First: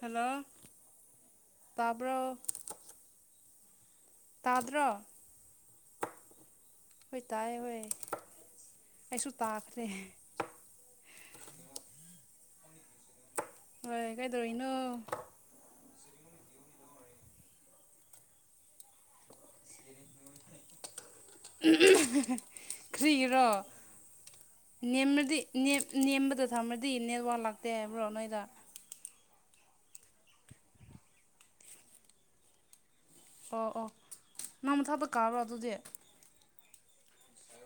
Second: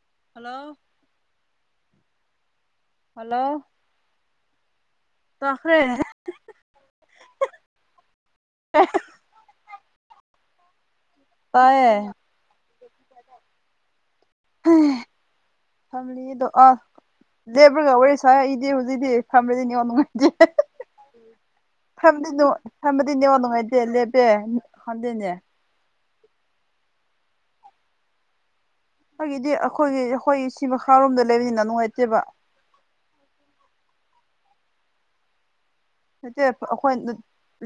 Hello hello ꯇꯥꯕ꯭ꯔꯣ hello ꯇꯥꯗ꯭ꯔꯣ ꯇꯥꯈ꯭ꯔꯦ ꯍꯣꯏ ꯇꯥꯌꯦ ꯍꯣꯏ [unintelligible] ꯑꯩꯁꯨ ꯇꯥꯈ꯭ꯔꯦ ꯇꯥꯏꯌꯦ ꯍꯣꯏ ꯀꯩꯗꯧꯔꯤꯅꯣ [unintelligible] ꯂꯦꯞꯔꯒ ꯋꯥꯔꯤ ꯁꯥꯏ ꯑꯩꯗꯤ ꯍꯨꯖꯤꯛꯇꯤ ꯐꯝꯔꯗꯤ ꯅꯦꯠꯋꯥꯔꯛ ꯅꯨꯉꯥꯏꯇꯦ ꯐꯝꯗꯤꯅꯣ ꯐꯞꯃꯗꯤ ꯅꯦꯋꯥꯛ ꯀ꯭ꯔꯤꯒꯤꯔꯣ ꯅꯨꯡꯉꯥꯏꯇꯦ ꯂꯦꯄꯦ ꯐꯝꯗꯦꯅꯦ ꯅꯦꯝꯃꯗꯤ ꯅꯦꯝ ꯅꯦꯝꯕꯗ ꯊꯝꯔꯗꯤ ꯅꯦꯠꯋꯥ ꯂꯥꯛꯇꯦ ꯍꯥꯏꯕ꯭ꯔꯣ ꯅꯣꯏꯗ ꯑꯩꯒꯤꯗꯤ ꯑꯈꯣꯏꯒꯤ ꯑꯈꯣꯏ ꯁꯤ ꯃꯈꯥꯔꯣꯝꯗ ꯂꯩꯕꯅꯤꯅ ꯅꯨꯡꯉꯥꯏꯇꯦꯕ ꯑꯣ ꯑꯣ ꯅꯪ ꯃꯊꯛꯇ ꯀꯥꯔꯣ ꯑꯗꯨꯗꯤ ꯅꯠꯇꯦꯄ ꯑꯩꯈꯣꯏꯅ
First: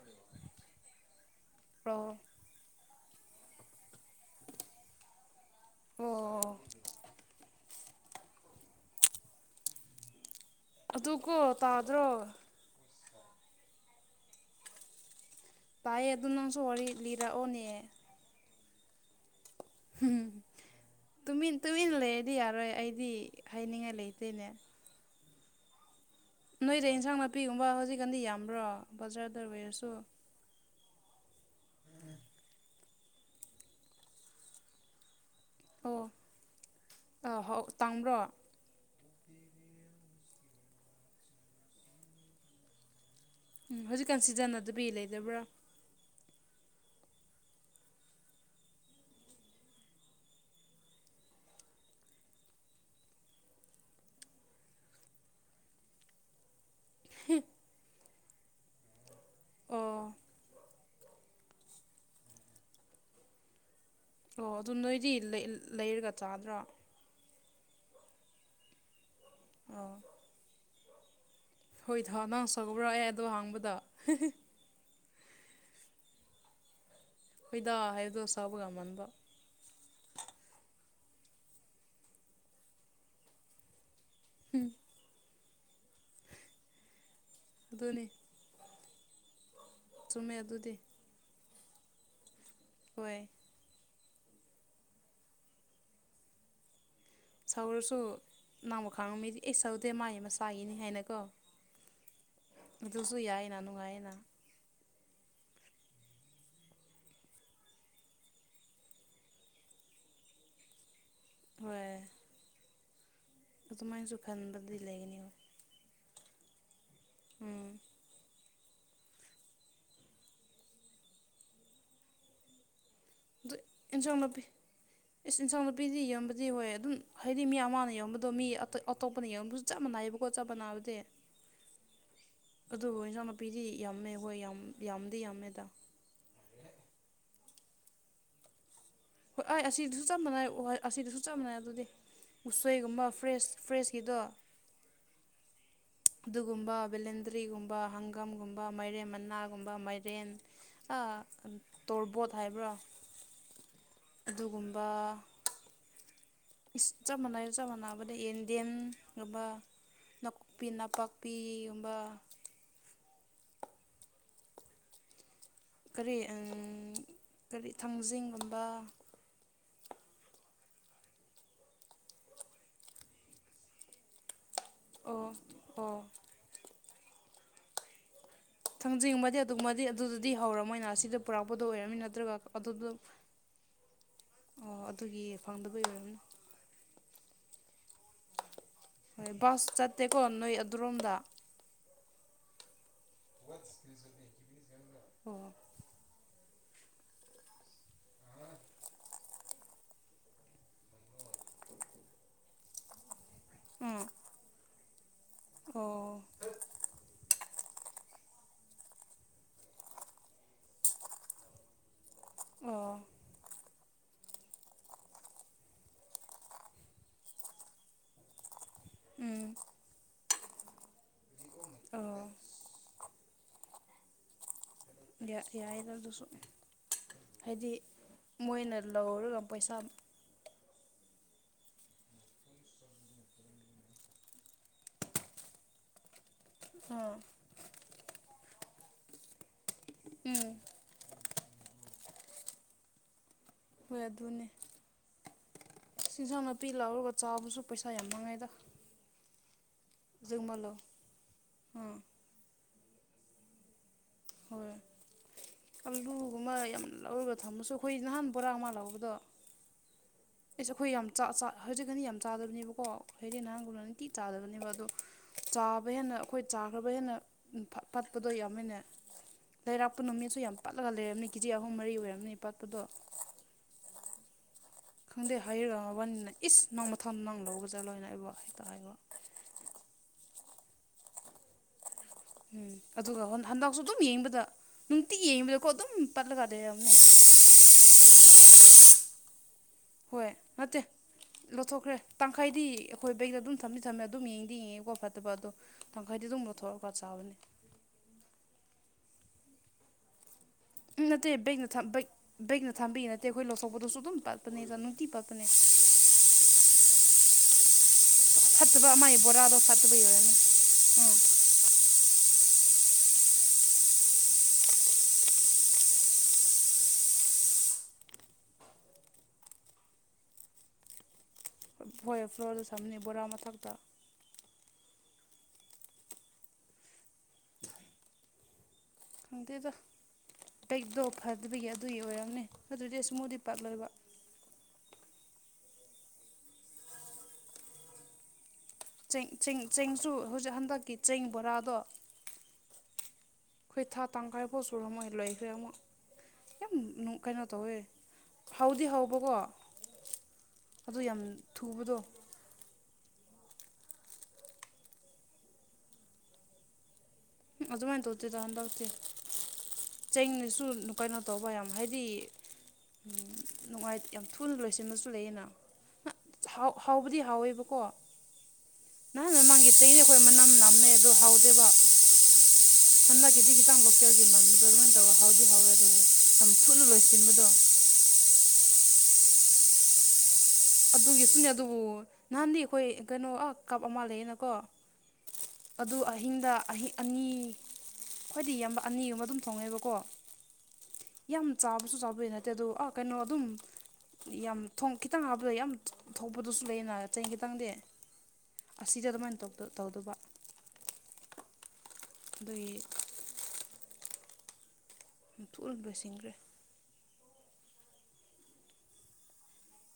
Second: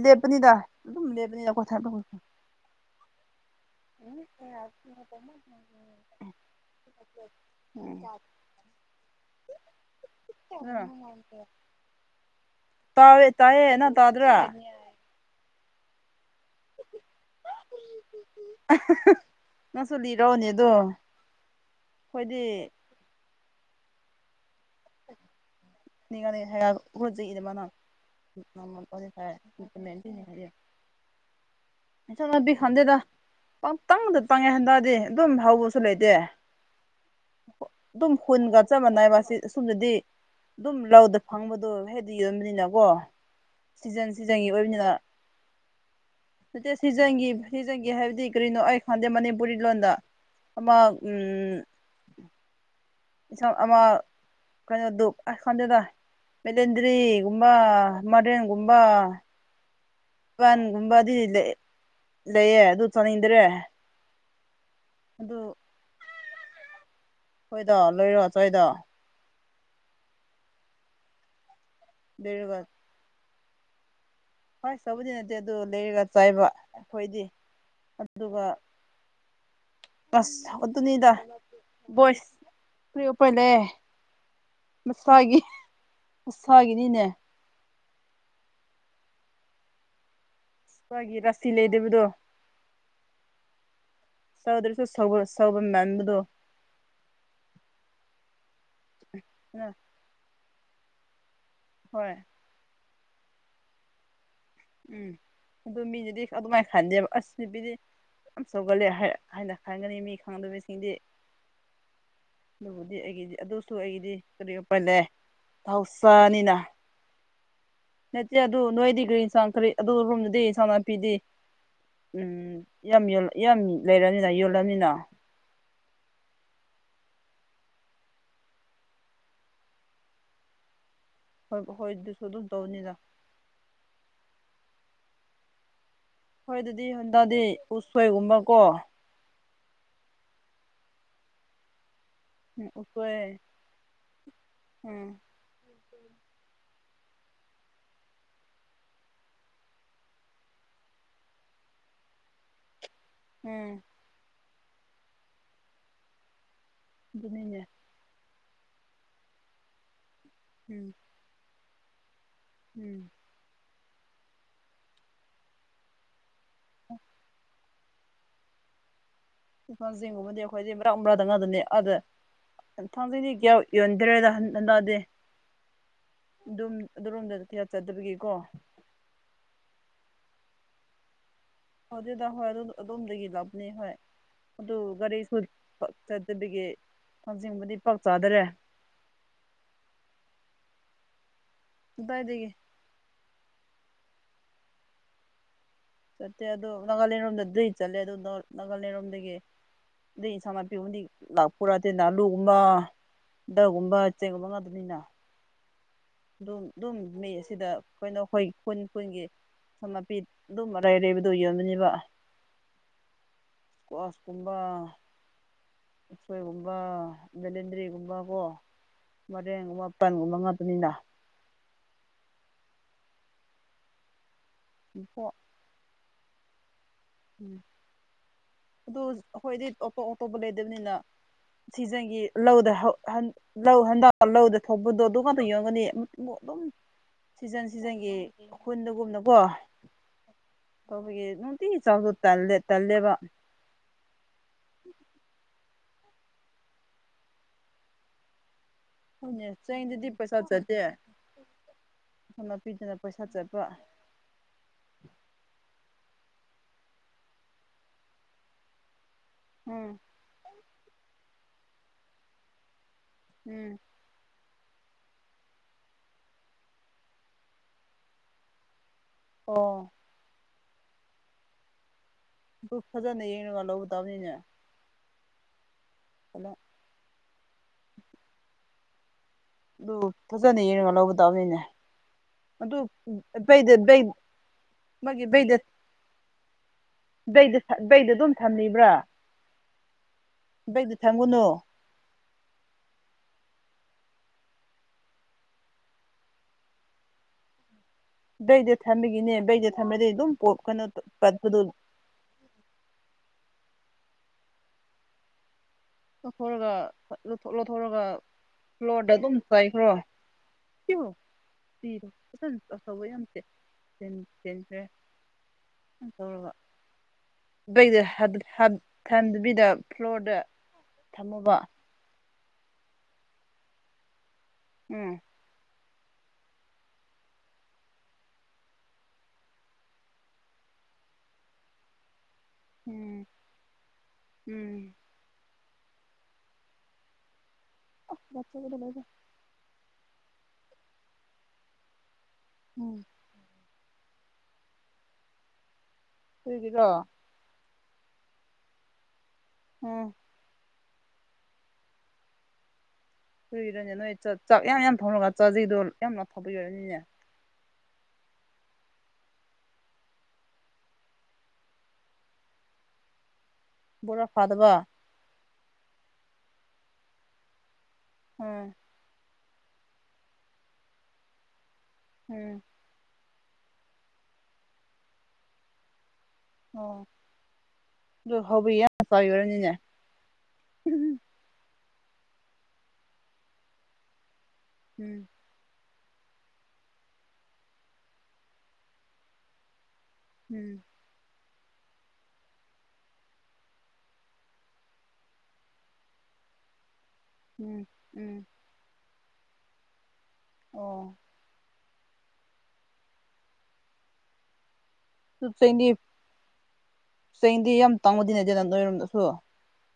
ꯂꯦꯞꯄꯅꯤꯗ ꯑꯗꯨꯝ ꯂꯦꯞꯄꯅꯤꯅ ꯑꯩꯈꯣꯏ ꯊꯥꯏꯞ ꯑꯣ ꯑꯣ [unintelligible] ꯑꯗꯨꯀꯣ ꯇꯥꯗ꯭ꯔꯣ [unintelligible] ꯇꯥꯏꯌꯦ ꯇꯥꯌꯦ ꯅꯪ ꯇꯥꯗ꯭ꯔ ꯇꯥꯏꯌꯦ ꯑꯗꯨ ꯅꯪꯁꯨ ꯋꯥꯔꯤ ꯂꯤꯔꯛꯑꯣꯅꯦ꯫ [unintelligible] ꯅꯪꯁꯨ ꯂꯤꯔꯛꯑꯣꯅꯦ ꯑꯗꯣ ꯇꯨꯃꯤꯟ ꯇꯨꯃꯤꯟꯅ ꯂꯩꯔꯗꯤ ꯑꯩꯈꯣꯏꯗꯤ꯫ ꯌꯥꯔꯣꯏ ꯑꯩꯗꯤ ꯍꯥꯏꯅꯤꯡꯉꯥꯏ ꯂꯩꯇꯦꯅꯦ [unintelligible] [unintelligible] ꯅꯣꯏꯗ ꯏꯟꯁꯥꯡ ꯅꯥꯄꯤꯒꯨꯝꯕ ꯍꯧꯖꯤꯛꯀꯥꯟꯗꯤ ꯌꯥꯝꯕ꯭ꯔꯣ ꯕꯖꯥꯔꯗ ꯑꯣꯏꯔꯁꯨ ꯈꯟꯗꯦꯗ ꯄꯪꯇꯧꯗ ꯇꯧꯉꯦ ꯍꯟꯗꯥꯗꯤ ꯑꯗꯨꯝ ꯍꯧꯕꯁꯨ ꯁꯨ ꯑꯣ ꯂꯩꯇꯦ ꯑꯗꯨꯝ ꯇꯥꯡꯕ꯭ꯔꯣ ꯈꯨꯟꯒ ꯆꯞ ꯃꯥꯟꯅꯩꯕ ꯁꯤ ꯑꯁꯣꯝꯗꯗꯤ ꯑꯗꯨꯝ ꯂꯧꯗ ꯐꯪꯕꯗꯣ ꯍꯦꯗꯤ ꯌꯣꯟꯕꯅꯤꯅꯀꯣ ꯎꯝ ꯁꯤꯖꯟ ꯍꯧꯖꯤꯛꯀꯥꯟ ꯁꯤꯖꯟꯒꯤ ꯑꯣꯏꯕꯅꯤꯅ ꯁꯤꯖꯟꯅꯗꯕꯤ ꯂꯩꯗꯕ꯭ꯔꯥ ꯅꯠꯇꯦ ꯁꯤꯖꯟꯒꯤ ꯁꯤꯖꯟꯒꯤ ꯍꯥꯏꯕꯗꯤ ꯀꯔꯤꯅꯣ ꯑꯩ ꯈꯪꯗꯦ ꯃꯅꯤꯄꯨꯔꯤ ꯂꯣꯟꯗ ꯑꯃ ꯎꯝ ꯏꯟꯁꯥꯡ ꯑꯃ ꯀꯩꯅꯣ ꯗꯨꯛ ꯑ ꯈꯥꯟꯗꯦꯗ ꯃꯦꯂꯦꯟꯗ꯭ꯔꯤꯒꯨꯝꯕ꯫ ꯃꯗꯦꯟꯒꯨꯝꯕ꯫ ꯑꯣꯥ ꯄꯥꯟꯒꯨꯝꯕꯗꯤ ꯂꯩꯌꯦ ꯑꯗꯨ ꯆꯥꯅꯤꯡꯗ꯭ꯔꯦ ꯑꯣ ꯑꯗꯨ ꯅꯣꯏꯗꯤ ꯑꯗꯨ ꯂꯩꯔꯒ ꯆꯥꯗ꯭ꯔꯣ ꯍꯣꯏꯗ ꯂꯣꯏꯔꯣ ꯆꯣꯏꯗꯣ ꯑ ꯍꯣꯏ ꯊꯥꯎ ꯅꯍ ꯂꯩꯔꯒ ꯆꯧꯕ꯭ꯔꯥꯑꯦ ꯑꯗꯣ ꯍꯥꯡꯕꯗ ꯍꯣꯏ ꯆꯧꯕꯗꯤ ꯅꯠꯇꯦ ꯑꯗꯨ ꯂꯩꯔꯒ ꯆꯥꯏꯕ ꯑꯩꯈꯣꯏꯗꯤ ꯈꯣꯏꯗꯥ ꯑꯗꯨꯒ ꯍꯥꯏꯕꯗꯣꯁꯥꯕ ꯉꯃꯟꯕ ꯑꯁ ꯑꯗꯨꯅꯤꯗ ꯕꯣꯏꯁ ꯀꯔꯤꯄꯔꯂꯦ ꯎꯝ ꯃꯁꯥꯒꯤ ꯃꯁꯥꯒꯤꯅꯤꯅꯦ ꯑꯗꯨꯣꯅꯤ ꯆꯨꯝꯃꯦ ꯑꯗꯨꯗꯤ ꯃꯥꯣꯏꯒꯤ ꯔꯁꯤ ꯂꯩꯗꯕꯗꯣ ꯍꯣꯏ ꯁꯧꯗꯁꯨ ꯁꯕꯝ ꯃꯦꯟꯕꯗꯣ ꯁꯧꯔꯁꯨ ꯅꯪꯕ ꯈꯥꯡꯉꯝꯃꯤꯗꯤ ꯑꯩ ꯁꯧꯗꯦ ꯃꯥꯒꯤ ꯃꯁꯥꯒꯤꯅꯤ ꯍꯥꯏꯅꯀꯣ ꯍꯣꯏ ꯑꯗꯨꯁꯨ ꯌꯥꯏꯌꯦꯅ ꯅꯨꯡꯉꯥꯏꯌꯦꯅ ꯎꯝ ꯑꯗꯨ ꯃꯤꯅꯗꯤ ꯑꯗꯨꯃꯥꯏꯅ ꯈꯟꯗꯦꯕ ꯑꯁ ꯅꯨꯄꯤꯗꯤ ꯌꯥꯝ ꯁꯧꯒꯠꯂꯦ ꯍꯥꯏꯅ ꯈꯟꯒꯅꯤ ꯃꯤ ꯈꯪꯗꯕꯁꯤꯡꯗꯤ ꯍꯣꯏ ꯑꯗꯨꯕꯨꯗꯤ ꯑꯩꯒꯤꯗꯤ ꯑꯗꯨꯁꯨ ꯑꯩꯒꯤꯗꯤ ꯑꯗꯨꯃꯥꯏꯅꯁꯨ ꯀꯔꯤ ꯈꯟꯕꯗꯤ ꯋꯥꯄꯜ ꯂꯩ ꯂꯩꯒꯅꯤ ꯍꯣꯏ ꯊꯥꯎ ꯆꯥꯅꯤꯅ ꯎꯝ ꯅꯠꯇ ꯑꯗꯨ ꯅꯣꯏꯗꯤ ꯀꯥꯡ ꯀꯔꯤ ꯑꯗꯨ ꯔꯣꯝꯗꯨꯗꯤ ꯏꯥ ꯅꯥꯄꯤꯗꯤ ꯎꯝ ꯌꯥꯝ ꯌꯜꯂ ꯑꯗꯨ ꯌꯥꯝ ꯏꯟꯁꯥꯡ ꯂꯩꯔꯕꯅꯤꯅ ꯅꯥꯄꯤ ꯌꯣꯜꯂꯅꯤꯅ ꯏꯁ ꯏꯟꯁꯥꯡ ꯅꯨꯄꯤꯗꯤ ꯌꯣꯟꯕꯗꯤ ꯍꯣꯏ ꯑꯗꯨꯝ ꯍꯥꯏꯗꯤ ꯃꯤ ꯑꯃꯅ ꯌꯣꯟꯕꯗꯣ ꯃꯤ ꯑꯇꯣꯞꯄꯅ ꯌꯣꯟꯕ ꯆꯞ ꯃꯥꯟꯅꯏꯑꯕꯀꯣ ꯆꯞ ꯃꯥꯟꯅꯥꯅꯕꯗꯤ ꯍꯣꯏ ꯍꯣꯏ ꯑꯗꯨꯁꯨ ꯑꯗꯨꯝ ꯇꯧꯅꯤꯗ ꯄꯤꯗꯤ ꯌꯥꯝꯃꯦ ꯍꯣꯏ ꯌꯥꯝ ꯌꯥꯝꯗꯤ ꯌꯥꯝꯃꯦꯗ ꯍꯣꯏ ꯑꯗꯨꯗꯤ ꯍꯟꯗꯗꯦ ꯎꯁꯣꯏꯒꯨꯝꯕ ꯀꯣ ꯍꯣꯏ ꯑꯩ ꯑꯁꯤꯗꯨꯁꯨ ꯆꯞ ꯃꯥꯟꯅꯩ ꯑꯁꯤꯗꯨꯁꯨ ꯆꯞ ꯃꯥꯟꯅꯩ ꯑꯗꯨꯗꯤ ꯎꯝ ꯎꯁꯣꯏꯒꯨꯝꯕ ꯎꯁꯣꯏ ꯐ꯭ꯔꯦꯁ ꯐ꯭ꯔꯦꯁꯀꯤꯗꯣ ꯎꯝ ꯑꯗꯨꯒꯨꯝꯕ ꯕꯦꯂꯦꯟꯗ꯭ꯔꯤꯒꯨꯝꯕ ꯍꯪꯒꯝꯒꯨꯝꯕ ꯃꯥꯏꯔꯦꯟ ꯃꯅꯥꯒꯨꯝꯕ ꯃꯥꯏꯔꯦꯟ ꯑ ꯇꯣꯔꯕꯣꯠ ꯍꯥꯏꯕ꯭ꯔꯥ ꯎꯝ ꯑꯗꯨꯒꯨꯝꯕ ꯆꯞ ꯃꯥꯟꯅꯩ ꯑꯗꯨꯅꯤꯅꯦ ꯆꯞ ꯃꯥꯟꯅꯕꯗ ꯌꯦꯟꯗꯦꯝ ꯑꯗꯨꯒ ꯅꯀꯨꯄꯤ ꯎꯝ ꯅꯥꯄꯥꯛ ꯄꯤꯒꯨꯝꯕ ꯎꯝ ꯀꯔꯤ ꯎꯝ ꯀꯔꯤ ꯊꯥꯡꯖꯤꯡꯒꯨꯝꯕ ꯊꯥꯡꯖꯤꯡꯒꯨꯝꯕꯗꯤ ꯑꯩꯈꯣꯏꯗꯤ ꯭ꯔꯥ ꯕ꯭ꯔꯥꯗꯪꯅꯗꯅꯤ ꯑꯗ ꯊꯥꯡꯖꯤꯡꯗꯤ ꯌꯥ ꯌꯣꯟꯗ꯭ꯔꯦꯗ ꯅꯟꯗꯥꯗꯦ ꯑꯣ ꯑꯣ ꯑꯗꯨꯝ ꯑꯗꯨꯔꯣꯝꯗ ꯀꯌꯥ ꯆꯥꯗꯕꯤꯒꯦꯀꯣ ꯊꯪꯖꯅꯤꯡꯕꯗꯤ ꯑꯗꯨꯃꯗꯤ ꯑꯗꯨꯗꯗꯤ ꯍꯧꯔꯝꯃꯣꯏꯅ ꯁꯤꯗ ꯑꯗꯨꯗ ꯍꯣꯏ ꯑꯗꯣꯝꯗꯒꯤ ꯂꯥꯛꯕꯅꯤ ꯍꯣꯏ ꯑꯣ ꯑꯗꯨ ꯑꯗꯨꯒꯤ ꯒꯥꯔꯤꯁꯨ ꯐꯪꯗꯕꯩ ꯄꯥꯛ ꯑꯣꯏꯔꯝꯅꯤ ꯆꯠꯗꯕꯒꯤ ꯊꯥꯡꯖꯤꯡꯕꯨꯗꯤ ꯄꯥꯛ ꯆꯥꯗꯔꯦ ꯍꯣꯏ ꯕꯁ ꯆꯠꯇꯦꯀꯣ ꯅꯣꯏ ꯑꯗꯨꯔꯣꯝꯗ ꯀꯗꯥꯢꯗꯒꯤ ꯎꯝ [inaudible] ꯆꯠꯇꯦ ꯑꯗꯨ ꯅꯥꯒꯥꯂꯦꯟꯔꯣꯝꯗ ꯗ꯭ꯔꯤ ꯆꯠꯂꯦ ꯑꯗꯨ ꯅꯥꯒꯥꯂꯦꯟꯔꯣꯝꯗꯒꯤ ꯑꯗꯩ ꯁꯃꯅ ꯄꯤꯕꯨꯗꯤ ꯂꯥꯛꯄꯔꯥꯗꯦ ꯑꯥꯂꯨꯒꯨꯝꯕ [inaudible] ꯗꯨꯒꯨꯝꯕ ꯎꯝ ꯆꯦꯡꯒꯨꯝꯕ ꯉꯥꯛꯇꯅꯤꯅ ꯑꯣ ꯑꯗꯨꯝ ꯑꯗꯨꯝ ꯃꯤ ꯑꯁꯤꯗ ꯀꯩꯅꯣ ꯈꯣꯏ ꯈꯨꯟ ꯈꯨꯟꯒꯤ ꯌꯦꯡꯁꯥꯟ ꯅꯥꯄꯤ ꯑꯗꯨꯝ ꯑꯔꯩ ꯑꯔꯩꯕꯗꯣ ꯌꯣꯟꯕꯅꯦꯕ ꯑꯣ ꯀ꯭ꯂꯣꯁ ꯀꯨꯝꯕ ꯎꯁꯣꯏꯒꯨꯝꯕ ꯕꯦꯂꯦꯗ꯭ꯔꯤꯒꯨꯝꯕ ꯀꯣ ꯎꯝ ꯃꯩꯔꯦꯡꯒꯨꯝ ꯄꯥꯟꯒꯨꯝꯕ ꯉꯥꯛꯇꯥꯅꯤꯅ ꯑꯣ ꯀꯣ ꯌꯥꯏꯗ ꯑꯗꯨꯁꯨ ꯎꯝ ꯍꯥꯏꯗꯤ ꯃꯣꯏꯅ ꯂꯧꯔꯒ ꯄꯩꯁꯥ ꯇꯣꯄ ꯂꯩꯗꯕꯅꯤꯅ [inaudible] ꯁꯤꯖꯥꯟꯒꯤ ꯂꯧꯗ ꯂꯧ ꯍꯟꯗ ꯂꯧꯗ ꯊꯣꯛꯄꯗꯣ ꯑꯗꯨ ꯉꯥꯛꯇ ꯌꯣꯟꯒꯅꯤ ꯑꯗꯨꯝ ꯑꯥ ꯁꯤꯖꯟ ꯁꯤꯖꯟꯒꯤ ꯈꯨꯨꯟꯗꯒꯨꯝꯅꯀꯣ ꯎꯝ ꯇꯧꯕꯒꯤ ꯅꯨꯡꯇꯤꯒꯤ ꯆꯥꯎꯁꯨ [inaudible] ꯂꯦ ꯇꯜꯂꯦꯕ ꯍꯣꯏ ꯑꯗꯨꯅꯦ ꯏꯤꯟꯖꯥꯡ ꯅꯥꯄꯤ ꯂꯥꯎꯔꯒ ꯆꯥꯕꯁꯨ ꯄꯩꯁꯥ ꯌꯥꯝ ꯃꯥꯡꯉꯦꯗ ꯍꯣꯏꯅꯦ ꯆꯦꯡꯗꯗꯤ ꯄꯩꯁꯥ ꯑꯗꯨꯒꯨꯝꯕ ꯂꯧ ꯆꯠꯇꯦ ꯑꯥ ꯌꯦꯡꯁꯥꯟ ꯅꯥꯄꯤꯗꯅ ꯄꯩꯁꯥ ꯆꯠꯄ ꯍꯣꯏ ꯑꯂꯨꯒꯨꯝꯕ ꯌꯥꯝ ꯂꯧꯔꯒ ꯊꯝꯃꯁꯨ ꯑꯩꯈꯣꯏ ꯅꯍꯥꯟ ꯕꯣꯔꯥ ꯑꯃ ꯂꯧꯕꯗꯣ ꯎꯝ ꯑꯩꯁꯨ ꯑꯩꯈꯣꯏ ꯌꯥꯝ ꯍꯧꯖꯤꯛꯀꯅꯤ ꯌꯥꯝ ꯆꯥꯗꯕꯅꯦꯕꯀꯣ ꯍꯗꯤ [inaudible] ꯎꯝ ꯅꯍꯥꯟꯒꯣꯟꯅ ꯅꯨꯡꯇꯤ ꯆꯥꯗꯕꯅꯦꯕ ꯑꯗꯣ ꯆꯥꯕ ꯍꯦꯟꯅ ꯑꯩꯈꯣꯏ ꯆꯥꯈ꯭ꯔꯕ ꯍꯦꯟꯅ ꯕꯥꯠꯄꯗꯣ ꯌꯥꯝꯃꯤꯅꯦ ꯑꯣ ꯂꯩꯔꯥꯛꯄ ꯅꯨꯃꯤꯠꯁꯨ ꯌꯥꯝ ꯄꯠꯂꯒ ꯂꯩꯔꯝꯅꯤ ꯀꯦꯖꯤ ꯑꯍꯨꯝ ꯃꯔꯤ ꯑꯣꯏꯔꯝꯅꯤ ꯑꯗꯨ ꯄꯠꯄꯗꯣ ꯐꯖꯅ ꯌꯦꯡꯉꯒ ꯂꯧꯒꯗꯧꯅꯤꯅꯦ ꯈꯪꯗꯦ ꯍꯥꯏꯔꯒ ꯃꯕꯥꯟꯅꯤꯅ ꯏꯁ ꯅꯪ ꯃꯊꯪ ꯅꯪ ꯂꯧꯕ ꯆꯠꯂꯣꯅ ꯑꯩꯕꯨ ꯍꯦꯛꯇ ꯍꯥꯏꯕ ꯑꯗꯨ ꯐꯖꯅ ꯌꯦꯡꯔꯒ ꯂꯧꯒꯗꯧꯕꯅꯤꯅꯦ ꯎꯝ ꯑꯗꯨ ꯑꯗꯨꯒ ꯍꯟꯗꯛꯁꯨ ꯑꯗꯨꯝ ꯗꯩ ꯌꯦꯡꯕꯗ ꯅꯨꯡꯇꯤ ꯃꯥꯒꯤ ꯗꯁ ꯌꯦꯡꯕꯗꯀꯣ ꯑꯗꯨꯝ ꯄꯠꯂꯒ ꯂꯩꯔꯝꯅꯦ ꯩꯗꯁ [inaudible] [unintelligible] ꯑꯗꯨꯝ ꯊꯝꯂꯤꯕ꯭ꯔꯥ ꯍꯣꯏ ꯅꯠꯇꯦ ꯕꯩꯗ ꯊꯝꯒꯅꯨ ꯂꯧꯊꯣꯛꯈ꯭ꯔꯦ ꯇꯥꯡꯈꯥꯢꯗꯤ ꯑꯩꯈꯣꯏ ꯕꯦꯛꯇ ꯑꯗꯨꯝ ꯊꯝꯗꯤ ꯊꯝꯃꯦ ꯑꯗꯨꯝ ꯌꯦꯡꯗꯤ ꯌꯦꯡꯉꯦꯀꯣ ꯐꯠꯇꯕ ꯑꯗꯣ ꯇꯪꯈꯥꯢꯗꯤ ꯑꯗꯨꯝ ꯂꯧꯊꯣꯛꯔꯒ ꯆꯥꯕꯅꯦ ꯕꯦꯗ ꯊꯝꯕꯒꯤꯅꯦ ꯕꯦꯗ ꯊꯝꯕꯩꯗꯤ ꯑꯗꯨꯝ ꯄꯣ ꯀꯩꯅꯣ ꯄꯠꯄꯗꯣ ꯕꯦꯑꯝꯛꯅ ꯊꯥꯝꯕꯤꯒꯤ ꯅꯠꯇꯦ ꯑꯩꯈꯣꯏ ꯂꯧꯊꯣꯛꯄꯗꯨꯁꯨ ꯑꯗꯨꯝ ꯄꯠꯄꯅꯦ ꯅꯨꯡꯇꯤ ꯄꯠꯄꯅꯦ ꯂꯧꯊꯣꯔꯒ ꯂꯧꯊꯣ ꯂꯧꯊꯣꯔꯒ ꯐꯠꯇꯕ ꯐ꯭ꯂꯣꯔꯗ ꯃꯥꯒꯤ ꯑꯗꯨꯝ ꯕꯣꯔꯥꯗꯣ ꯄꯥꯢꯈ꯭ꯔꯣ ꯐꯠꯇꯕꯩ ꯑꯣꯏꯔꯝꯅꯤ ꯎꯝ ꯄꯤꯔꯣꯕ ꯌꯥꯝ [inaudible] ꯇꯧꯔꯒ ꯩꯗꯊꯗꯕꯤꯗ ꯐ꯭ꯂꯣꯔꯗ [inaudible] ꯊꯝꯃꯨꯕ ꯍꯣꯏ ꯐ꯭ꯂꯣꯔꯗ ꯊꯝꯅꯤ ꯕꯣꯔꯥ ꯃꯊꯛꯇ ꯎꯝ ꯈꯪꯗꯦꯗ ꯕꯦꯛꯇꯣ ꯐꯠꯗꯕꯒꯤ ꯑꯗꯨꯒꯤ ꯑꯣꯏꯔꯝꯅꯦ ꯑꯗꯨꯗꯤ ꯎꯝ ꯑꯁꯨꯝꯗꯤ ꯄꯥꯠꯂꯣꯏꯕ ꯎꯝ [unintelligible] ꯆꯦꯡ ꯆꯦꯡ ꯆꯦꯡꯁꯨ ꯍꯧꯖꯤꯛ ꯍꯟꯗꯛꯀꯤ ꯆꯦꯡ ꯕꯣꯔꯥꯗꯣ ꯎꯝ ꯍꯣꯢ ꯊꯥ ꯇꯪꯈꯥꯏ ꯐꯧ ꯆꯨꯔꯝꯃꯣꯢ ꯂꯣꯏꯈ꯭ꯔꯦ ꯑꯃꯛ ꯌꯥꯝ ꯀꯔꯤꯒꯤꯔꯣ ꯅꯨ ꯀꯩꯅꯣ ꯇꯧꯋꯦ ꯍꯥꯎꯗꯤ ꯍꯥꯎꯕꯀꯣ ꯎꯝ ꯑꯗꯨ ꯌꯥꯝ ꯊꯨꯕꯗꯣ ꯀꯨꯏꯔꯅꯦ ꯅꯣꯏ ꯆꯥ ꯆꯥꯛ ꯌꯥꯝ ꯌꯥꯝ ꯊꯣꯡꯔꯒ ꯆꯥꯖꯩꯗꯣ ꯌꯥꯝꯅ ꯐꯥꯕꯩ ꯑꯣꯏꯅꯤꯅꯦ ꯑꯗꯨꯃꯥꯏꯅ ꯇꯧꯗꯦꯗ ꯍꯟꯗꯥꯛꯇꯦ ꯆꯦꯡꯅꯁꯨ ꯅꯨꯡ ꯀꯥꯏꯅꯣ ꯇꯧꯕ ꯌꯥꯝ ꯍꯥꯏꯗꯤ ꯅꯨꯡꯉꯥꯏ ꯌꯥꯝ ꯕꯣꯔꯥ ꯊꯨꯅ ꯐꯥꯗꯕ ꯂꯣꯏꯁꯤꯟꯕꯁꯨ ꯂꯩꯌꯦꯅ ꯍ ꯍꯥꯎ ꯍꯥꯎꯕꯗꯤ ꯍꯥꯎꯋꯦꯕꯀꯣ ꯎꯝ ꯅꯪ ꯅ ꯃꯥꯃꯒꯤ ꯆꯍꯤꯗꯤ ꯑꯩꯈꯣꯏ ꯃꯅꯝ ꯅꯝꯃꯦ ꯑꯗꯣ ꯍꯥꯎꯗꯦꯕ ꯎꯝ ꯍꯟꯗꯛꯀꯤꯗꯤ ꯈꯤꯇꯪ ꯂꯣꯀꯦꯜꯒꯤ ꯃꯟꯕꯗꯣ ꯑꯗꯨꯃꯥꯏꯅ ꯇꯧꯔꯒ ꯍꯥꯎꯗꯤ ꯍꯥꯎꯋꯦ ꯑꯗꯨꯕꯨ ꯌꯥꯝ ꯊꯨꯅ ꯂꯣꯏꯁꯤꯟꯕꯗꯣ ꯑꯗꯣ ꯍꯥꯎꯕꯩ ꯌꯥꯝ ꯐꯔꯤ ꯑꯣꯏꯔꯝꯅꯤꯅꯦ ꯑꯗꯨꯒꯤꯁꯨꯅꯦ ꯑꯗꯨꯕꯨ ꯅꯍꯥꯟꯗꯤ ꯑꯩꯈꯣꯏ ꯀꯩꯅꯣ ꯑꯥ ꯀꯞ ꯑꯃ ꯂꯩꯌꯦꯅꯀꯣ ꯎꯝ ꯑꯗꯨ ꯑꯍꯤꯡꯗ ꯑꯍꯤ ꯑꯅꯤ ꯈ꯭ꯋꯥꯏꯗꯤ ꯌꯥꯝꯕ ꯑꯅꯤꯒꯨꯝꯕ ꯑꯗꯨꯝ ꯊꯣꯡꯉꯩꯕꯀꯣ ꯎꯝ ꯌꯥꯝ ꯆꯥꯕꯁꯨ ꯆꯥꯕꯒꯤ ꯅꯠꯇꯦ ꯑꯗꯣ ꯑ ꯀꯩꯅꯣ ꯑꯗꯨꯝ ꯌꯥꯝ ꯊꯣꯡ ꯈꯤꯇꯪ ꯍꯥ ꯄꯒ ꯌꯥꯝ ꯊꯣꯛꯄꯗꯨꯁꯨ ꯂꯩꯌꯦꯅ ꯆꯍꯤ ꯈꯤꯇꯪꯗꯤ ꯎꯝ ꯎꯝ ꯑꯁꯤꯗꯤ ꯑꯗꯨꯃꯥꯏꯅ ꯇꯧꯗ ꯇꯧꯗꯕ ꯑꯣ ꯑꯗꯨꯒꯤ ꯊꯨꯅ ꯁꯗꯤ ꯂꯣꯏꯁꯤꯟꯈ꯭ꯔꯦ ꯁꯦꯡꯗꯤ ꯌꯥꯝ ꯇꯧꯅꯗꯦꯅꯦꯗꯦꯅꯦꯗꯅ ꯅꯣꯏꯔꯣꯝꯗꯁꯨ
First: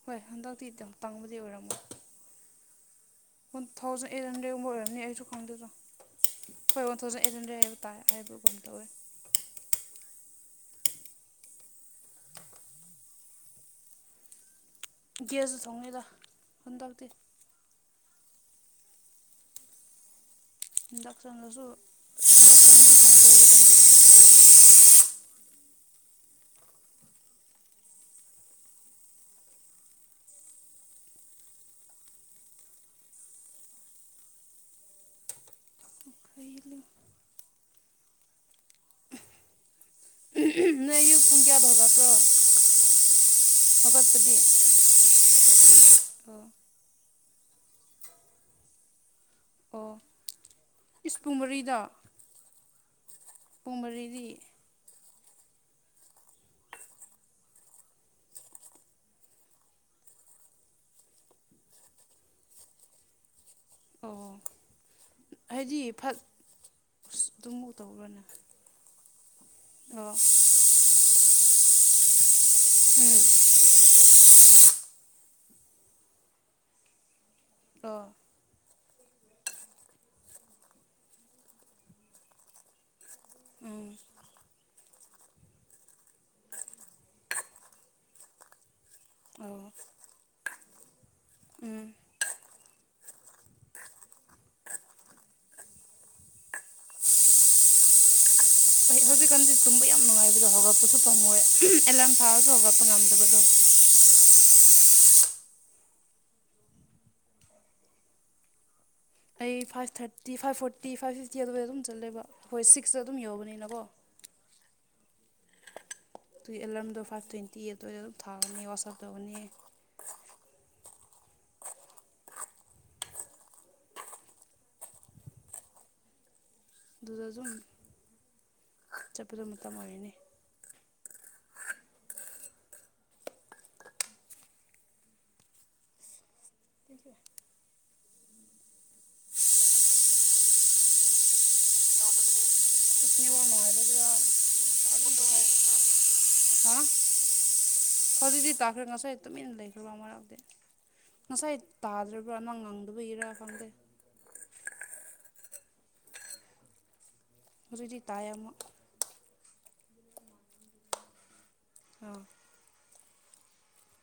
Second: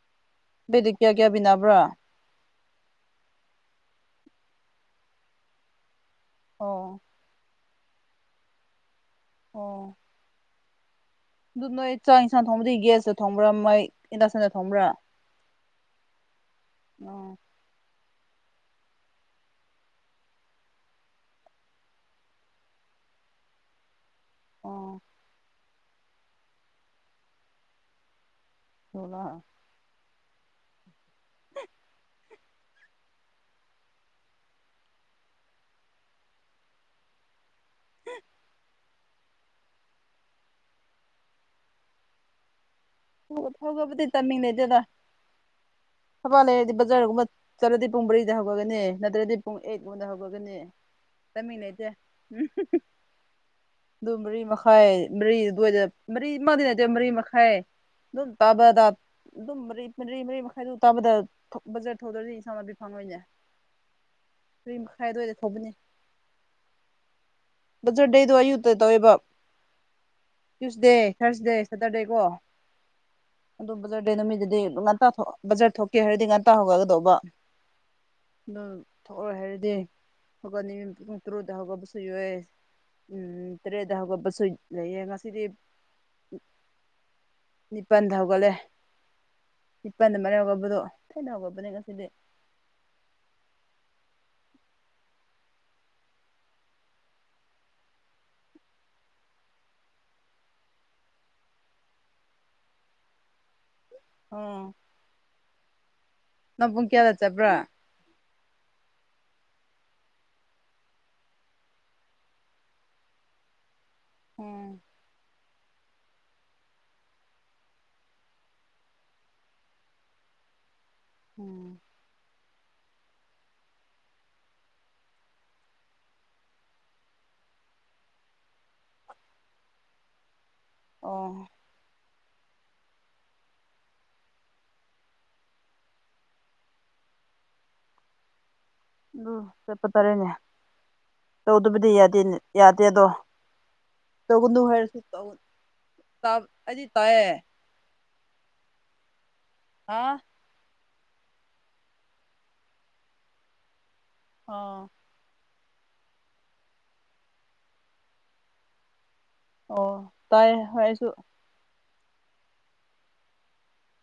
ꯍꯣꯏ ꯍꯟꯗꯛꯇꯤ ꯇ ꯕꯦꯒꯗ ꯀꯌꯥ ꯀꯌꯥ ꯇꯪꯕꯨꯗꯤ ꯄꯤꯅꯕ꯭ꯔꯥ ꯑꯣꯏꯔꯝꯃꯣꯏ ꯋꯥꯟ ꯊꯥꯎꯖꯟ ꯑꯩꯠ ꯍꯟꯗ꯭ꯔꯦꯗꯒꯨꯝꯕ ꯑꯣꯏꯔꯝꯅꯤ ꯑꯩꯁꯨ ꯈꯪꯗꯦꯗꯣ ꯍꯣꯏ ꯋꯥꯟ ꯑꯣ ꯊꯥꯎꯖꯟ ꯑꯦꯠ ꯍꯟꯗ꯭ꯔꯦꯠ ꯗꯨꯝ ꯇꯥꯏ ꯍꯥꯏꯕꯒꯨꯝ ꯇꯧꯋꯦ ꯑꯣ ꯑꯗꯨ ꯅꯣꯏ ꯆꯥꯛ ꯌꯦꯟꯁꯥꯡ ꯊꯣꯡꯕꯗꯤ ꯒ꯭ꯌꯁꯇ ꯊꯣꯡꯕ꯭ꯔꯥ ꯃꯣꯏ ꯏꯟꯗꯛꯁꯟꯗ ꯊꯣꯡꯕ꯭ꯔꯥ ꯒ꯭ꯌꯁꯇ ꯊꯣꯡꯉꯦꯗ ꯍꯟꯗꯛꯇꯤ ꯑꯣ ꯗꯛꯇꯔꯅꯖꯨ ꯑꯣ ꯁꯣꯂꯥ [inaudible] [unintelligible] ꯅꯣꯢ ꯑꯌꯨꯛ ꯄꯨꯡ ꯀꯌꯥꯗ ꯍꯧꯒꯠꯄ꯭ꯔꯣ ꯍꯧꯒꯠꯄꯗꯤ ꯍꯣ [unintelligible] ꯊꯕꯥ ꯑꯣ ꯂꯩꯔꯗꯤ ꯕꯖꯥꯔꯒꯨꯝꯕ ꯆꯠꯂꯗꯤ ꯄꯨꯡ ꯃꯔꯤꯗ ꯍꯧꯒꯒꯅꯤ ꯅꯠꯗ꯭ꯔꯗꯤ ꯄꯨꯡ ꯑꯩꯠ ꯑꯣ ꯒꯨꯝꯕꯗ ꯍꯧꯒꯗꯒꯅꯤ ꯏꯁ ꯄꯨꯡ ꯇꯥꯢꯃꯤꯡ ꯃꯔꯤꯗ ꯂꯩꯇꯦ ꯄꯨꯡ ꯃꯔꯤ ꯑꯗꯨ ꯃꯔꯤ ꯃꯈꯥꯏ ꯃꯔꯤ ꯑꯗꯨꯋꯥꯏꯗ ꯃꯔꯤ ꯃꯗ ꯅꯗꯦ ꯃꯔꯤ ꯃꯈꯥꯏ ꯑꯗꯨ ꯇꯥꯕꯗ ꯑꯗꯨꯝ ꯃꯔꯤ ꯃꯔꯤ ꯃꯔꯤ ꯃꯈꯥꯏꯗꯣ ꯇꯥꯕꯗ ꯊꯣ ꯕꯖꯥꯔ ꯊꯣꯂꯛꯑꯗꯤ ꯏꯁꯥ ꯐꯪꯉꯣꯏꯅꯦ ꯑꯣ ꯃꯔꯤ ꯃꯈꯥꯏ ꯑꯗꯨꯋꯥꯏꯗ ꯊꯧꯕꯅꯤ [unintelligible] ꯇꯨꯃꯨ ꯕꯗꯔ ꯗꯦꯗꯣ ꯑꯌꯨꯛꯇ ꯇꯧꯋꯦꯕ ꯑꯣ ꯇ꯭ꯌꯨꯁꯗꯦ ꯊꯔꯁꯗꯦ ꯁꯦꯇꯔꯗꯦ ꯀꯣ ꯎꯝ ꯑꯗꯣ ꯕꯖꯗ ꯅꯨꯃꯤꯠꯗꯨꯗꯤ ꯉꯟꯇꯥ ꯊꯣꯛ ꯕꯖꯥꯔ ꯊꯣꯛꯀꯦ ꯍꯥꯏꯔꯗꯤ ꯉꯟꯇꯥ ꯍꯧꯒꯒꯗꯧꯕ ꯑꯣ ꯑꯗꯣ ꯊꯣꯛꯑꯣꯢ ꯍꯥꯏꯔꯗꯤ ꯍꯧꯒꯠꯅꯤ ꯄꯨꯡ ꯇ꯭ꯔꯨꯛꯇ ꯍꯧꯒꯠꯄꯁꯨ ꯌꯧꯑꯦ ꯎꯝ ꯇ꯭ꯔꯦꯠꯗ ꯍꯧꯒꯠꯄꯁꯨ ꯂꯩꯌꯦ ꯉꯁꯤꯗꯤ ꯅꯤꯄꯥꯟꯗ ꯍꯧꯒꯠꯂꯦ ꯑꯣ ꯅꯤꯄꯜꯗ ꯃꯌꯥ ꯍꯧꯒꯕꯗꯨ ꯊꯩꯡꯅ ꯍꯧꯒꯗꯕꯅꯦ ꯎꯝ ꯉꯁꯤꯗꯤ ꯍꯧꯖꯤꯛꯀꯥꯟꯗꯤ ꯇꯨꯝꯕ ꯌꯥꯝ ꯅꯨꯡꯉꯥꯏꯕꯗꯣ ꯍꯧꯒꯠꯄꯁꯨ ꯐꯝꯃꯣꯏ ꯑꯦꯂꯥꯔꯝ ꯊꯥꯔꯁꯨ ꯍꯧꯒꯠꯄ ꯉꯝꯗꯕꯗꯣ ꯑꯣ ꯅꯪ ꯄꯨꯡ ꯀꯌꯥꯗ ꯆꯠꯄ꯭ꯔꯥ ꯑꯩ five thirty five forty five fifty ꯑꯗꯨꯗ ꯑꯗꯨꯝ ꯆꯠꯂꯦꯕ ꯑꯩꯈꯣꯏ ꯁꯤꯛꯁꯇ ꯑꯗꯨꯝ ꯌꯧꯕꯅꯤꯅꯀꯣ ꯎꯝ ꯑꯗꯨꯒꯤ ꯑꯦꯂꯥꯔꯝꯗꯣ ꯐꯥꯢꯚ ꯇ꯭ꯋꯦꯟꯇꯤ ꯑꯗꯋꯥꯢꯗ ꯑꯗꯨꯝ ꯊꯥꯒꯅꯤ ꯋꯥꯁꯑꯞ ꯇꯧꯒꯅꯤ ꯎꯝ ꯑꯗꯨꯗ ꯑꯗꯨꯝ ꯆꯠꯄꯗꯣ ꯃꯇꯝ ꯑꯣꯏꯔꯅꯤ ꯑꯣ [inaudible] ꯑꯗꯨ ꯆꯠꯄ ꯇꯥꯔꯦꯅꯦ ꯇꯧꯗꯕꯗꯤ ꯌꯥꯗꯦꯅꯦ ꯌꯥꯗꯦꯗꯣ ꯑꯁ ꯇꯧꯒꯅꯨ ꯍꯥꯢꯔꯁꯨ ꯇꯧ ꯅꯦꯠꯋꯥꯛ ꯅꯨꯡꯉꯥꯏꯇꯕꯒꯤꯔ ꯇꯥ ꯍꯥ ꯑꯩꯗꯤ ꯇꯥꯢꯌꯦ ꯍꯧꯖꯤꯛꯇꯤ ꯇꯥꯈ꯭ꯔꯦ ꯉꯁꯥꯏ ꯇꯨꯃꯤꯟ ꯂꯩꯈ꯭ꯔꯕ ꯍꯥ ꯑꯃꯔꯛꯇꯤ ꯉꯁꯥꯏ ꯇꯥꯗ꯭ꯔꯕ꯭ꯔꯥ ꯅꯪ ꯉꯥꯡꯗꯕꯒꯤꯔꯥ ꯈꯪꯗꯦ ꯑꯣ ꯍꯧꯖꯤꯛꯗꯤ ꯇꯥꯢꯌꯦ ꯑꯃꯨꯛ ꯑꯣ ꯇꯥꯏꯌꯦ ꯍꯣ ꯑꯩꯁꯨ ꯑꯥ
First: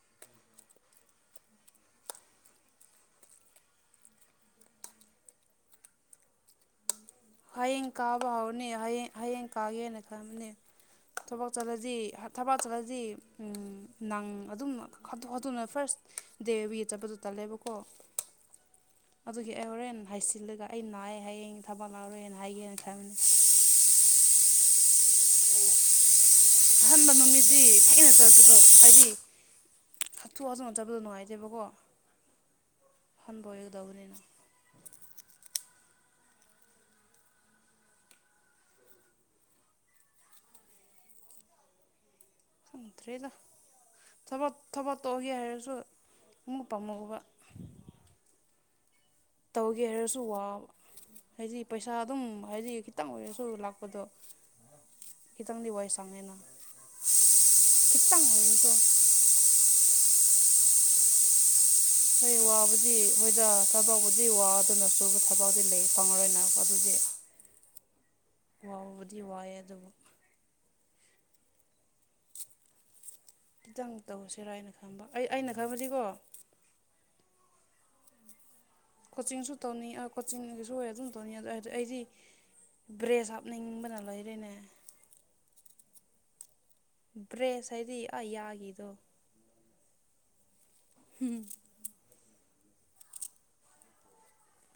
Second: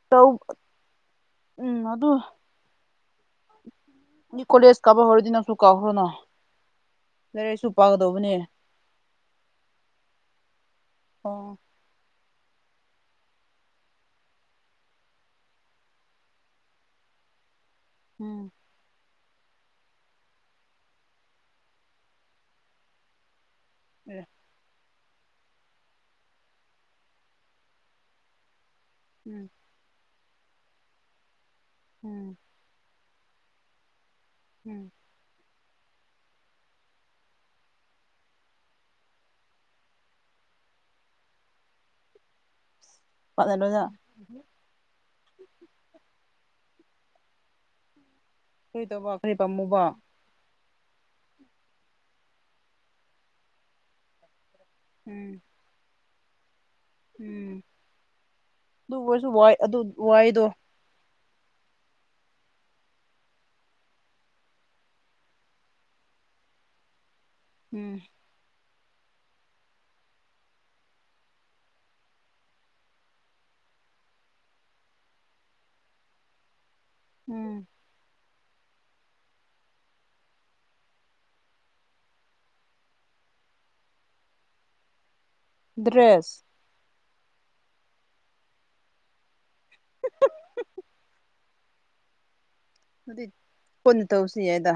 ꯇꯧ ꯎꯪ ꯑꯗꯨ ꯀꯣꯂꯦꯁ ꯀꯥꯕ ꯍꯩꯔꯗꯤ ꯅꯪꯁꯨ ꯀꯥꯈ꯭ꯔꯣꯅꯥ ꯍꯌꯦꯡ ꯀꯥꯕ ꯍꯧꯔꯅꯤ ꯍꯌꯦꯡ ꯍꯌꯦꯡ ꯀꯥꯒꯦꯅ ꯈꯟꯕꯅꯤ ꯑꯣ ꯊꯕꯛ ꯆꯠꯂ ꯗꯤ ꯊꯕꯥꯛ ꯆꯠꯂꯗꯤ ꯅꯪ ꯑꯗꯨꯝ ꯍꯥꯊꯨ ꯍꯥꯊꯨꯅ ꯐꯥ꯭ꯔꯁ ꯗꯦ ꯑꯣꯢꯕꯒꯤ ꯆꯠꯄꯗꯨ ꯇꯜꯂꯦꯕꯀꯣ ꯎꯝ ꯑꯗꯨꯒꯤ ꯑꯩ ꯍꯣꯔꯦꯟ ꯍꯥꯏꯆꯤꯜꯂꯒ ꯑꯩ ꯅꯥꯏꯌꯦ ꯍꯌꯦꯡꯒꯜ ꯊꯕꯛ ꯌꯥꯎꯔꯣꯢꯅ ꯍꯥꯏꯒꯦꯅ ꯈꯟꯕꯅꯦ ꯑꯦ ꯑꯍꯥꯟꯕ ꯅꯨꯃꯤꯗꯗꯤ ꯊꯦꯡꯅ ꯆꯠꯄꯗꯣ ꯍꯥꯏꯗꯤ ꯎꯝ ꯍꯥꯊꯨ ꯍꯥꯊꯨꯅ ꯆꯠꯕꯗꯣ ꯅꯨꯡꯉꯥꯏꯇꯦꯕꯀꯣ ꯎꯝ ꯐꯟꯕ ꯑꯣꯏꯒꯗꯕꯅꯤꯅ ꯎꯝ ꯈꯗ꯭ꯔꯦ ꯂ [unintelligible] ꯊꯕꯛ ꯊꯕꯛ ꯇꯣꯛꯑꯒꯦ ꯍꯥꯏꯔꯁꯨ ꯑꯃꯨꯛ ꯄꯥꯝꯃꯨꯕ ꯀ꯭ꯔꯤ ꯇꯧꯕ ꯀ꯭ꯔꯤ ꯄꯥꯝꯃꯨꯕ ꯁꯨ ꯋꯥꯕ ꯍꯥꯏꯗꯤ ꯄꯩꯁꯥ ꯑꯗꯨꯝ ꯍꯥꯏꯗꯤ ꯈꯤꯇꯪ ꯑꯣꯏꯔꯁꯨ ꯂꯥꯛꯄꯗꯣ ꯎꯝ ꯀꯈꯤꯪꯗꯤꯚꯁ ꯁꯥꯡꯦꯅ ꯎꯝ ꯑꯗꯨ ꯑꯣꯏꯔꯁꯨ ꯋꯥꯏ ꯑꯗꯨ ꯋꯥꯏꯗꯣ ꯍꯣꯏ ꯋꯥꯕꯨꯗꯤ ꯍꯣꯏꯗ ꯊꯕꯛꯕꯨꯗꯤ ꯋꯥ ꯑꯗꯨꯅꯁꯨꯨꯕ ꯊꯕꯥꯎꯗꯤ ꯂꯩ ꯐꯪꯉꯔꯣꯏꯅ ꯑꯗꯨꯗꯤ ꯎꯝ ꯋꯥꯎꯕꯗꯤ ꯋꯥꯏꯑꯦ ꯑꯗꯨꯕꯨ ꯈꯤꯇꯪ ꯇꯧꯁꯤꯔꯥ ꯑꯩꯅ ꯈꯪꯕ ꯑꯩ ꯑꯩꯅ ꯈꯪꯕꯗꯤꯀꯣ ꯎꯝ ꯀꯣꯆꯤꯡꯁꯨ ꯇꯧꯅꯤ ꯀꯣꯆꯤꯡꯒꯤꯁꯨ ꯑꯣꯏ ꯑꯗꯨꯝ ꯇꯧꯅꯤ ꯑꯗꯨ ꯍꯥꯏꯗꯤ ꯑꯩꯗꯤ ꯕ꯭ꯔꯦꯁ ꯍꯥꯞꯅꯤꯡꯕꯅ ꯂꯣꯏꯔꯦꯅꯦ ꯗ꯭ꯔꯦꯁ ꯕ꯭ꯔꯦꯁ ꯍꯥꯏꯗꯤ ꯑ ꯌꯥꯒꯤꯗꯣ [unintelligible] ꯎꯝ ꯑꯗꯨꯗꯤ ꯄꯨꯟꯅ ꯇꯧꯁꯤ ꯌꯥꯏꯗ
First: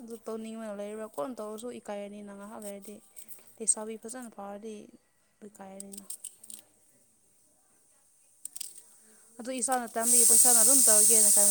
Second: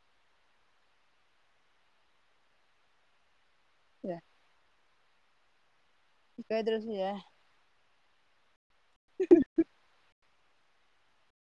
ꯑꯗꯨ ꯇꯧꯅꯤꯡ ꯑꯣꯏꯅ ꯂꯩꯔꯨꯔꯥ ꯀꯣꯟꯅ ꯇꯧꯔꯁꯨ ꯏꯀꯥꯏꯔꯅꯤꯅ ꯉꯥꯏꯍꯥꯛ ꯂꯩꯔꯗꯤ ꯑꯦ ꯁꯕꯤ ꯐꯖꯅ ꯐꯥꯥꯎꯂꯤ ꯨꯀꯥꯔꯅ ꯀꯩꯗ꯭ꯔꯁꯨ ꯌꯥ ꯑꯗꯨ ꯏꯁꯥꯅ ꯇꯥꯟꯕꯤ ꯄꯩꯁꯥꯅ ꯑꯗꯨꯝ ꯇꯧꯒꯦꯅ ꯈ